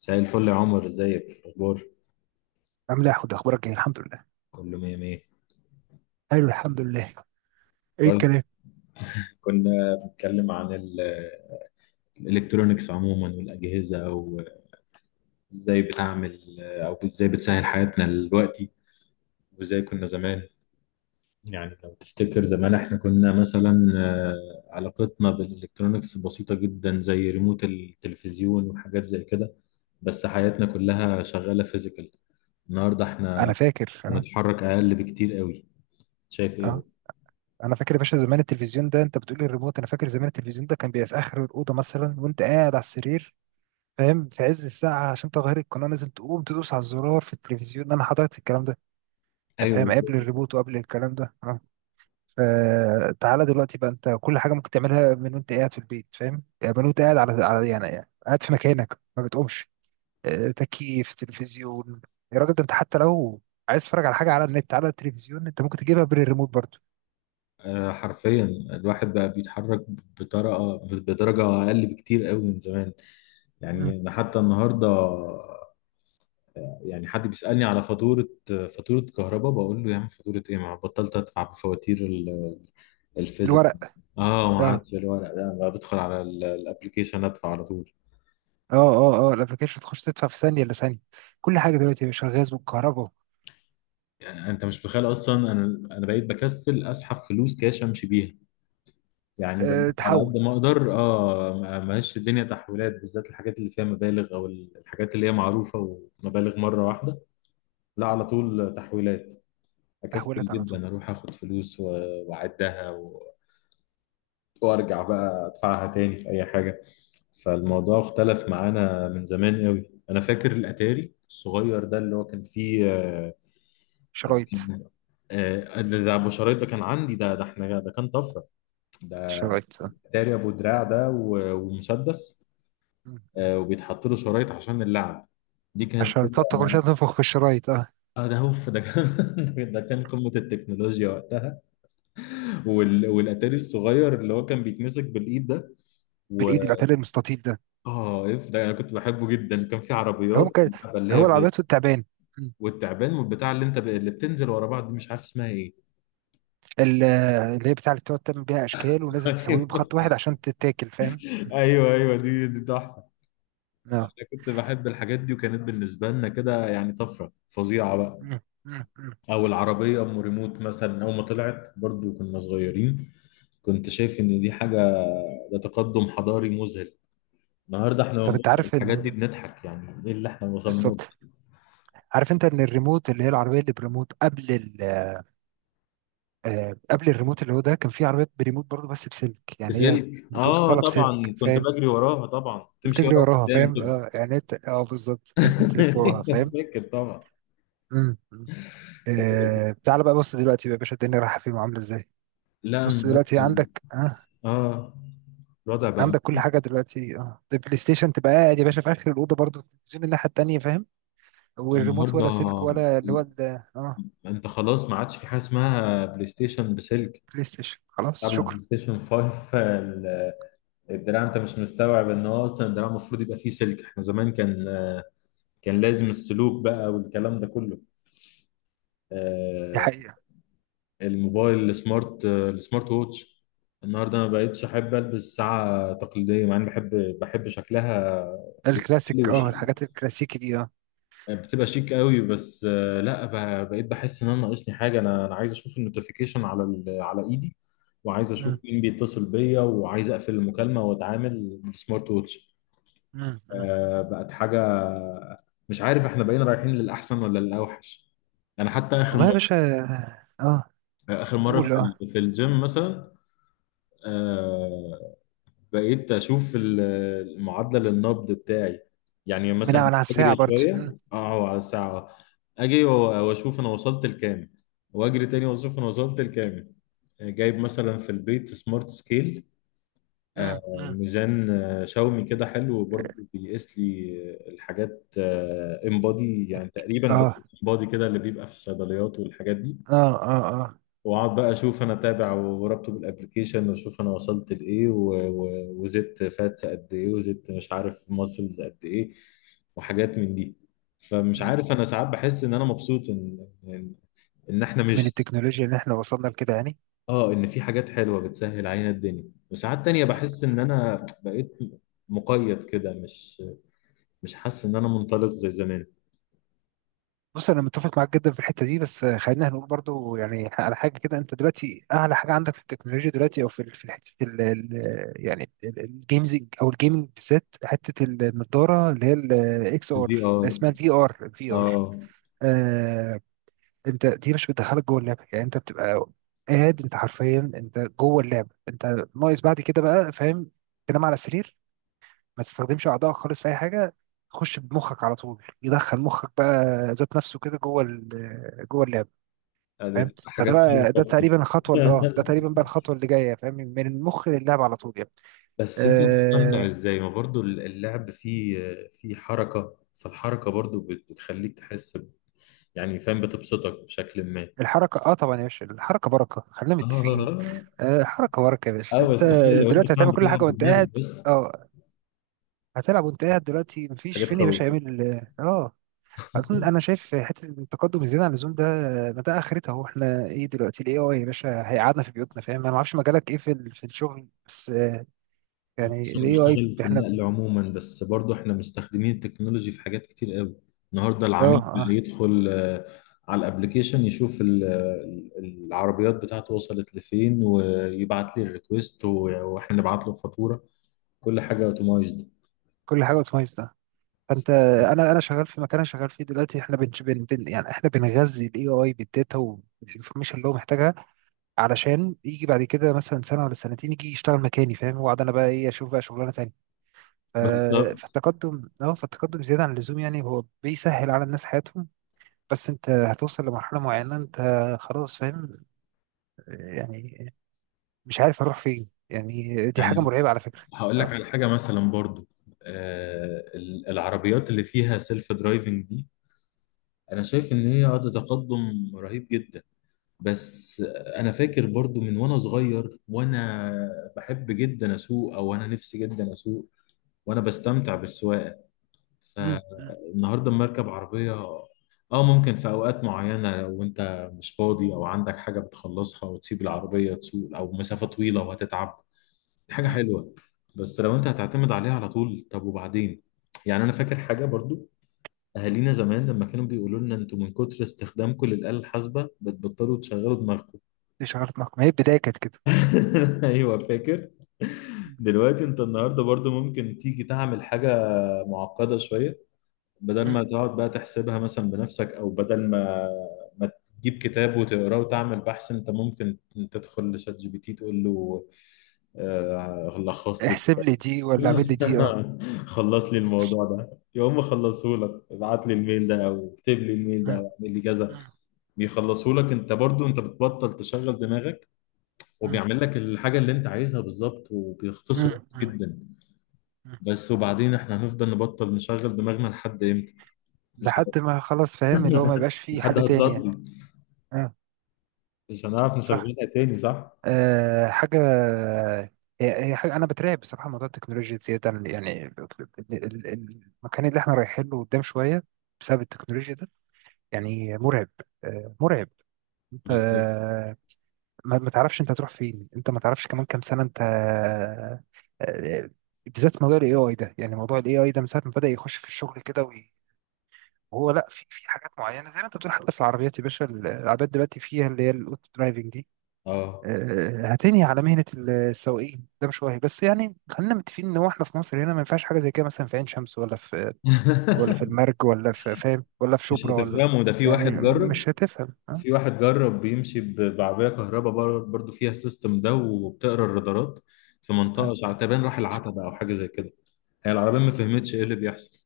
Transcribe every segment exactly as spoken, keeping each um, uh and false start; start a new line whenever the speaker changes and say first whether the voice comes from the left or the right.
left: مساء الفل يا عمر، ازيك الاخبار؟
right: عامل ايه يا حود، اخبارك ايه؟ الحمد لله.
left: كله مية مية.
right: ايوه الحمد لله. ايه
left: طيب،
right: الكلام؟
left: كنا بنتكلم عن ال- الالكترونيكس عموما والاجهزه، وازاي بتعمل او ازاي بتسهل حياتنا دلوقتي، وازاي كنا زمان. يعني لو تفتكر زمان احنا كنا مثلا آه، علاقتنا بالالكترونيكس بسيطه جدا، زي ريموت التلفزيون وحاجات زي كده، بس حياتنا كلها شغاله فيزيكال. النهارده
right: انا
left: احنا
right: فاكر اه.
left: بنتحرك اقل بكتير قوي. شايف
right: اه
left: ايه؟
right: انا فاكر يا باشا زمان التلفزيون ده انت بتقول الريموت، انا فاكر زمان التلفزيون ده كان بيبقى في اخر الاوضه مثلا وانت قاعد على السرير، فاهم؟ في عز الساعه عشان تغير القناه لازم تقوم تدوس على الزرار في التلفزيون، انا حضرت الكلام ده. يعني فاهم
left: ايوه.
right: قبل الريموت وقبل الكلام ده اه. فتعالى دلوقتي بقى انت كل حاجه ممكن تعملها من وانت قاعد في البيت، فاهم؟ يعني من وانت قاعد على على يعني قاعد في مكانك ما بتقومش. آه، تكييف، تلفزيون. يا راجل ده انت حتى لو عايز تتفرج على حاجه على النت، على التلفزيون انت ممكن تجيبها بالريموت برضو.
left: آه، حرفيا الواحد بقى بيتحرك بطريقه، بدرجه اقل بكتير قوي من زمان.
right: مم.
left: يعني انا حتى النهارده، يعني حد بيسالني على فاتوره، فاتوره كهرباء، بقول له يا عم فاتوره ايه، ما بطلت ادفع بفواتير ال- الفيزيك.
right: الورق.
left: اه ما
right: اه
left: عادش الورق ده، بقى بدخل على الابلكيشن ادفع على طول.
right: اه اه اه الابلكيشن تخش تدفع في ثانيه الا ثانيه. كل حاجه دلوقتي يا باشا، غاز والكهرباء.
left: يعني انت مش متخيل اصلا، انا انا بقيت بكسل اسحب فلوس كاش امشي بيها. يعني بقيت
right: أه
left: على قد
right: تحول.
left: ما اقدر، اه ما- ماشي الدنيا تحويلات، بالذات الحاجات اللي فيها مبالغ، او الحاجات اللي هي معروفه ومبالغ مره واحده. لا، على طول تحويلات. اكسل
right: تحولت على طول.
left: جدا اروح اخد فلوس و- واعدها و... وارجع بقى ادفعها تاني في اي حاجه.
right: مم.
left: فالموضوع اختلف معانا من زمان قوي. انا فاكر الاتاري الصغير ده اللي هو كان فيه آه،
right: شرايط.
left: آه، ده ابو شرايط، ده كان عندي، ده ده احنا ده كان طفره. ده
right: الشرايط اه.
left: اتاري ابو دراع ده و- ومسدس،
right: مم. مم.
left: آه، وبيتحط له شرايط عشان اللعب. دي كانت
right: عشان
left: كده.
right: تقعد كل شويه تنفخ في الشرايط اه.
left: اه ده هوف، ده كان ده كان قمة التكنولوجيا وقتها. وال... والاتاري الصغير اللي هو كان بيتمسك بالايد ده، و
right: بالايد العتال المستطيل ده.
left: اه اف ده انا كنت بحبه جدا. كان في
right: هو
left: عربيات
right: ممكن.
left: اللعبة اللي هي
right: هو
left: ب...
right: العربيات والتعبان. مم.
left: والتعبان والبتاع اللي انت ب... اللي بتنزل ورا بعض، دي مش عارف اسمها ايه.
right: ال- اللي هي بتاع اللي بتقعد تعمل بيها اشكال ولازم تسويه بخط واحد عشان تتاكل، فاهم؟
left: ايوه ايوه ايوه، دي دي تحفة. انا كنت بحب الحاجات دي، وكانت بالنسبة لنا كده يعني طفرة فظيعة بقى.
right: مم. مم. مم.
left: او العربية ام ريموت مثلا، اول ما طلعت برضو كنا صغيرين، كنت شايف ان دي حاجه، ده تقدم حضاري مذهل. النهارده احنا لما
right: طب انت
left: بنبص على
right: عارف
left: الحاجات دي
right: ال...
left: بنضحك، يعني ايه اللي احنا وصلنا له.
right: بالظبط. عارف انت ان الريموت اللي هي العربيه اللي بريموت قبل ال... آه، قبل الريموت اللي هو ده كان في عربيات بريموت برضه بس بسلك، يعني هي
left: بسلك، اه
right: بتوصلها بسلك،
left: طبعا، كنت
right: فاهم؟
left: بجري وراها طبعا تمشي
right: وتجري
left: ورا
right: وراها،
left: قدام
right: فاهم؟
left: كده.
right: اه يعني انت اه بالظبط لازم تلف وراها، فاهم؟
left: فاكر طبعا.
right: مم. مم. آه... تعالى بقى بص دلوقتي بقى يا باشا، الدنيا رايحه فين وعامله ازاي.
left: لا
right: بص دلوقتي
left: النهارده،
right: عندك اه،
left: اه الوضع بقى
right: عندك كل
left: مخيف.
right: حاجه دلوقتي اه، البلاي ستيشن تبقى قاعد يا باشا في اخر الاوضه برضه، التلفزيون الناحيه التانيه، فاهم؟ والريموت ولا سلك
left: النهارده
right: ولا اللي هو ال- اه،
left: انت خلاص ما عادش في حاجه اسمها بلاي ستيشن بسلك.
right: بلاي ستيشن خلاص،
left: قبل البلاي
right: شكرا.
left: ستيشن خمسة، ال- الدراع، انت مش مستوعب ان هو اصلا الدراع المفروض يبقى فيه سلك. احنا زمان كان، كان لازم السلوك بقى والكلام ده كله.
right: دي
left: آه،
right: حقيقة.
left: الموبايل السمارت، آه، السمارت ووتش، النهارده ما بقتش احب البس ساعه تقليديه، مع اني بحب بحب شكلها، جميل
right: الكلاسيك اه،
left: وشيك.
right: الحاجات الكلاسيكي دي اه.
left: آه، بتبقى شيك قوي، بس آه، لا ب- بقيت بحس ان انا ناقصني حاجه. انا انا عايز اشوف النوتيفيكيشن على ال- على ايدي، وعايز اشوف
right: مم.
left: مين بيتصل بيا، وعايز اقفل المكالمه واتعامل بالسمارت ووتش.
right: مم. مم.
left: آه، بقت حاجه. مش عارف احنا بقينا رايحين للاحسن ولا للاوحش. انا حتى اخر
right: والله يا باشا. اه
left: اخر مره في
right: قول اه.
left: ال- في الجيم مثلا، آه، بقيت اشوف ال- المعادله للنبض بتاعي. يعني
right: من على
left: مثلا
right: على الساعة
left: اجري
right: برضه مم.
left: شويه اه على الساعه، اجي و- واشوف انا وصلت لكام، واجري تاني واشوف انا وصلت لكام. آه، جايب مثلا في البيت سمارت سكيل، آه،
right: مم. مم.
left: ميزان آه، شاومي كده حلو، وبرضه بيقيس لي آه، الحاجات، انبادي يعني،
right: بك-
left: تقريبا زي
right: اه.
left: الانبادي كده اللي بيبقى في الصيدليات والحاجات دي.
right: اه اه اه
left: واقعد بقى اشوف انا، اتابع وربطه بالابلكيشن، واشوف انا وصلت لايه و- و- وزدت فاتس قد ايه، وزدت مش عارف ماسلز قد ايه، وحاجات من دي. فمش
right: مم.
left: عارف، انا ساعات بحس ان انا مبسوط ان ان إن احنا
right: من
left: مش،
right: التكنولوجيا اللي احنا وصلنا لكده يعني.
left: اه ان في حاجات حلوه بتسهل علينا الدنيا، وساعات تانية بحس ان انا بقيت مقيد كده، مش مش حاسس ان انا منطلق زي زمان.
right: بص انا متفق معاك جدا في الحته دي، بس خلينا هنقول برضو يعني على حاجه كده، انت دلوقتي اعلى حاجه عندك في التكنولوجيا دلوقتي او في ال- في حته ال ال- يعني الجيمز او الجيمنج بالذات، حته النضاره اللي هي الاكس ار،
left: الفي ار،
right: اسمها الفي ار، الفي ار.
left: اه
right: آه. انت دي مش بتدخلك جوه اللعبه؟ يعني انت بتبقى قاعد، انت حرفيا انت جوه اللعبه. انت ناقص بعد كده بقى، فاهم؟ تنام على سرير، ما تستخدمش اعضائك خالص في اي حاجه، تخش بمخك على طول، يدخل مخك بقى ذات نفسه كده جوه ال- جوه اللعب،
left: آه، ده
right: فاهم؟
left: تبقى
right: فده
left: حاجات ليها
right: بقى ده
left: أكتر.
right: تقريبا الخطوه اللي اه، ده تقريبا بقى الخطوه اللي جايه، فاهم؟ من المخ للعب على طول يعني.
left: بس انت بتستمتع
right: آه.
left: ازاي، ما برضو اللعب فيه، فيه حركة، فالحركة برضو بت- بتخليك تحس ب- يعني فاهم، بتبسطك بشكل ما.
right: الحركه اه، طبعا يا باشا الحركه بركه، خلينا
left: اه اه
right: متفقين. آه الحركه بركه يا باشا
left: آه،
right: انت.
left: بس تخيل لو انت
right: دلوقتي
left: فاهم
right: هتعمل كل حاجه
left: بتلعب
right: وانت
left: بدماغك
right: قاعد.
left: بس.
right: اه، هتلعب وانت قاعد دلوقتي، مفيش
left: حاجات
right: فين يا
left: تخوف.
right: باشا يعمل. اه آه. أظن أنا شايف حتة التقدم الزيادة عن اللزوم ده، ما ده آخرتها؟ هو إحنا إيه دلوقتي؟ ال إيه آي يا باشا هيقعدنا في بيوتنا، فاهم؟ أنا ما أعرفش مجالك إيه في ال- في الشغل، بس آه، يعني
left: بص انا
right: ال إيه آي
left: بشتغل في
right: إحنا
left: النقل
right: ب-.
left: عموما، بس برضو احنا مستخدمين التكنولوجي في حاجات كتير قوي. النهارده
right: آه
left: العميل بقى
right: آه.
left: يدخل آه، على الابليكيشن، يشوف ال- ال- العربيات بتاعته وصلت لفين، ويبعت لي الريكوست، واحنا نبعت له الفاتوره. كل حاجه اوتومايزد.
right: كل حاجة بتميز ده. فأنت، أنا أنا شغال في مكان، أنا شغال فيه دلوقتي إحنا بن بن بن- يعني إحنا بنغذي ال إيه آي بالداتا والإنفورميشن اللي هو محتاجها، علشان يجي بعد كده مثلا سنة ولا سنتين يجي يشتغل مكاني، فاهم؟ وأقعد أنا بقى إيه، أشوف بقى شغلانة تانية. ف-.
left: بالظبط.
right: فالتقدم اه فالتقدم زيادة عن اللزوم يعني، هو بيسهل على الناس حياتهم بس انت هتوصل لمرحلة معينة انت خلاص، فاهم؟ يعني مش عارف اروح فين، يعني دي حاجة
left: يعني
right: مرعبة على فكرة.
left: هقول لك
right: اه
left: على حاجه مثلا برضو، آه، ال- العربيات اللي فيها سيلف درايفنج دي، انا شايف ان هي ده تقدم رهيب جدا. بس انا فاكر برضو من وانا صغير، وانا بحب جدا اسوق، او انا نفسي جدا اسوق وانا بستمتع بالسواقه.
right: مم، مم،
left: فالنهارده لما اركب عربيه، اه ممكن في اوقات معينه وانت مش فاضي، او عندك حاجه بتخلصها وتسيب العربيه تسوق، او مسافه طويله وهتتعب، دي حاجه
right: مم،
left: حلوه. بس لو انت
right: مم.
left: هتعتمد عليها على طول، طب وبعدين؟ يعني انا فاكر حاجه برضو، اهالينا زمان لما كانوا بيقولوا لنا انتوا من كتر استخدامكم للآلة الحاسبة بتبطلوا تشغلوا دماغكم.
right: دي شعرت نقم، ما هي البداية كانت كده.
left: ايوه فاكر.
right: مم،
left: دلوقتي انت النهارده برضو ممكن تيجي تعمل حاجه معقده شويه، بدل
right: مم.
left: ما تقعد بقى تحسبها مثلا بنفسك، او بدل ما ما تجيب كتاب وتقراه وتعمل بحث، انت ممكن تدخل لشات جي بي تي تقول له آه، لخص لي،
right: احسب لي دي ولا اعمل لي دي اه.
left: خلص لي الموضوع ده، يقوم مخلصه لك. ابعت لي الميل ده، او اكتب لي الميل ده،
right: مم،
left: او اعمل لي كذا،
right: مم،
left: بيخلصه لك. انت برضو انت بتبطل تشغل دماغك،
right: مم،
left: وبيعمل لك الحاجة اللي انت عايزها بالظبط، وبيختصر
right: مم،
left: وقت
right: مم،
left: جدا.
right: مم.
left: بس وبعدين، احنا هنفضل نبطل نشغل دماغنا لحد امتى؟ مش عارف.
right: لحد ما خلاص، فاهم؟ اللي هو ما يبقاش فيه
left: لحد
right: حل تاني يعني.
left: هتصدي،
right: اه.
left: مش هنعرف
right: صح.
left: نشغلها تاني. صح.
right: أه حاجة. هي هي حاجة أنا بترعب بصراحة، موضوع التكنولوجيا زيادة عن- يعني ال- ال- ال- المكان اللي احنا رايحين له قدام شوية بسبب التكنولوجيا ده يعني مرعب، أه مرعب. أنت
left: بالظبط.
right: آه، ما ما تعرفش أنت هتروح فين، أنت ما تعرفش كمان كام سنة أنت آه، آه، بالذات موضوع الاي اي ده، يعني موضوع الاي اي ده من ساعة ما بدأ يخش في الشغل كده وي-، وهو لا، في في حاجات معينة زي ما أنت بتقول، حتى في العربيات يا باشا، العربيات دلوقتي فيها اللي هي الأوتو درايفنج دي
left: اه
right: آه، هتنهي على مهنة ال- السواقين ده، مش وهي بس، يعني خلينا متفقين ان هو احنا في مصر هنا ما ينفعش حاجة زي كده، مثلا في عين شمس ولا في، ولا في المرج ولا في فاهم، ولا في
left: مش
right: شبرا ولا،
left: هتفهمه، ده في
right: يعني
left: واحد جرب.
right: مش هتفهم اه.
left: في واحد جرب، بيمشي ب- بعربية كهرباء بر- برضو فيها السيستم ده، وبتقرا الرادارات، في
right: اه
left: منطقة شعتبان راح العتبة او حاجة زي كده، هي العربية ما فهمتش ايه اللي بيحصل.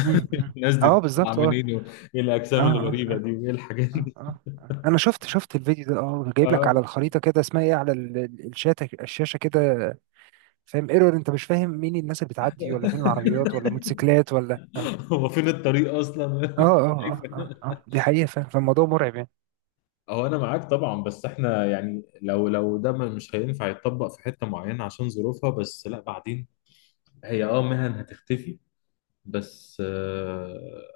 right: مم، مم.
left: الناس دي
right: آه، بالظبط اه.
left: عاملين ايه، ايه
right: اه
left: الاجسام الغريبة
right: اه
left: دي، وايه الحاجات؟
right: اه اه آه انا شفت، شفت الفيديو ده اه، جايب لك
left: اه.
right: على الخريطة كده اسمها ايه، على ال- ال- الشاشة، الشاشة كده، فاهم؟ ايرور. انت مش فاهم مين الناس اللي بتعدي ولا فين العربيات ولا موتوسيكلات ولا اه.
left: هو فين الطريق اصلا؟
right: اه
left: شايف؟
right: اه اه اه آه. دي حقيقة، فاهم؟ فالموضوع مرعب يعني.
left: هو انا معاك طبعا، بس احنا يعني، لو لو ده ما- مش هينفع يتطبق في حته معينه عشان ظروفها، بس لا بعدين، هي اه مهن هتختفي، بس آه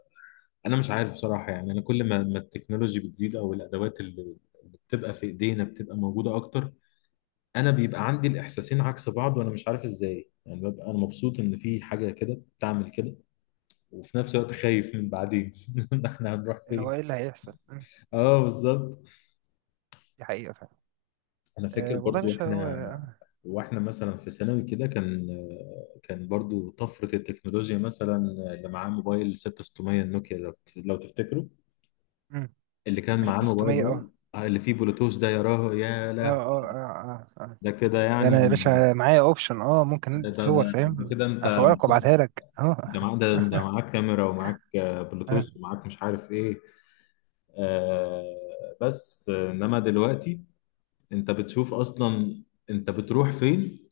left: انا مش عارف بصراحه. يعني انا كل ما ما التكنولوجي بتزيد، او الادوات اللي اللي بتبقى في ايدينا بتبقى موجوده اكتر، انا بيبقى عندي الاحساسين عكس بعض، وانا مش عارف ازاي. يعني ببقى انا مبسوط ان في حاجه كده بتعمل كده، وفي نفس الوقت خايف من بعدين. احنا هنروح
right: اللي هو
left: فين؟
right: ايه اللي هيحصل؟ مم.
left: اه بالظبط.
right: دي حقيقة فعلا.
left: انا فاكر
right: أه والله يا
left: برضو،
right: باشا هو.
left: احنا واحنا مثلا في ثانوي كده كان، كان برضو طفرة التكنولوجيا مثلا، اللي معاه موبايل ستة آلاف وستمية النوكيا، لو لو تفتكروا،
right: مم.
left: اللي كان معاه الموبايل
right: استستومية
left: ده،
right: اه.
left: آه، اللي فيه بلوتوث ده، يراه يا
right: اه
left: له،
right: اه اه اه اه.
left: ده كده
right: ده
left: يعني.
right: انا يا باشا معايا اوبشن اه، ممكن
left: ده
right: أنت
left: ده ده,
right: تصور،
left: ده
right: فاهم؟
left: كده انت،
right: اصورك وابعتها لك اه.
left: ده معاك ده, ده معاك كاميرا، ومعاك آه،
right: آه.
left: بلوتوث، ومعاك مش عارف ايه. آه بس آه، انما دلوقتي، انت بتشوف اصلا انت بتروح فين.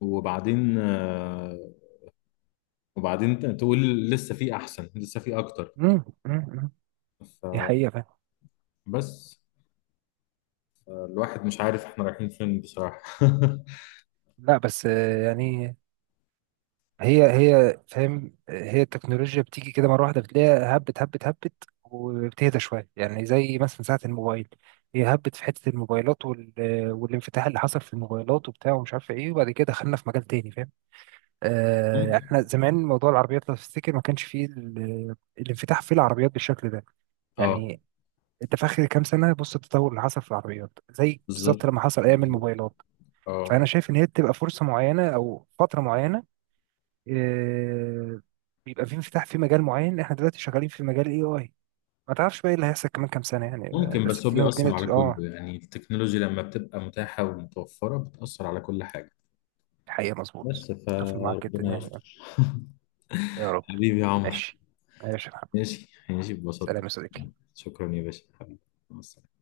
left: وبعدين آه، وبعدين تقول لسه في احسن، لسه في اكتر.
right: مم. مم. مم. دي حقيقة فعلا.
left: فبس، الواحد مش عارف احنا رايحين فين بصراحة.
right: لا بس آه، يعني هي هي فاهم، هي التكنولوجيا بتيجي كده مرة واحدة، بتلاقيها هبت هبت هبت، وبتهدى شوية يعني، زي مثلا ساعة الموبايل، هي هبت في حتة الموبايلات وال...، والانفتاح اللي حصل في الموبايلات وبتاع ومش عارف ايه، وبعد كده دخلنا في مجال تاني، فاهم؟ آه،
left: ممكن.
right: يعني احنا زمان موضوع العربيات لو تفتكر ما كانش فيه ال- الانفتاح في العربيات بالشكل ده،
left: اه
right: يعني انت في اخر كام سنه بص التطور اللي حصل في العربيات زي بالظبط
left: بالظبط.
right: لما حصل ايام
left: بالظبط.
right: الموبايلات. فانا
left: اه
right: شايف ان هي بتبقى فرصه معينه او فتره معينه، آه، بيبقى في انفتاح في مجال معين، احنا دلوقتي شغالين في مجال الاي اي، ما تعرفش بقى ايه اللي هيحصل كمان كام سنه، يعني آه،
left: ممكن،
right: بس
left: بس هو
right: الدنيا، والدنيا
left: بيأثر
right: بت-
left: على كله،
right: اه.
left: يعني التكنولوجيا لما بتبقى متاحة ومتوفرة بتأثر على كل حاجة.
right: الحقيقه مظبوط،
left: بس
right: متفق معاك جدا
left: فربنا
right: يعني.
left: يستر.
right: يا رب.
left: حبيبي يا عمر.
right: ماشي. ماشي يا محمد.
left: ماشي، ماشي
right: سلام
left: ببساطة.
right: يا صديقي.
left: شكرا يا باشا حبيبي. مع السلامة.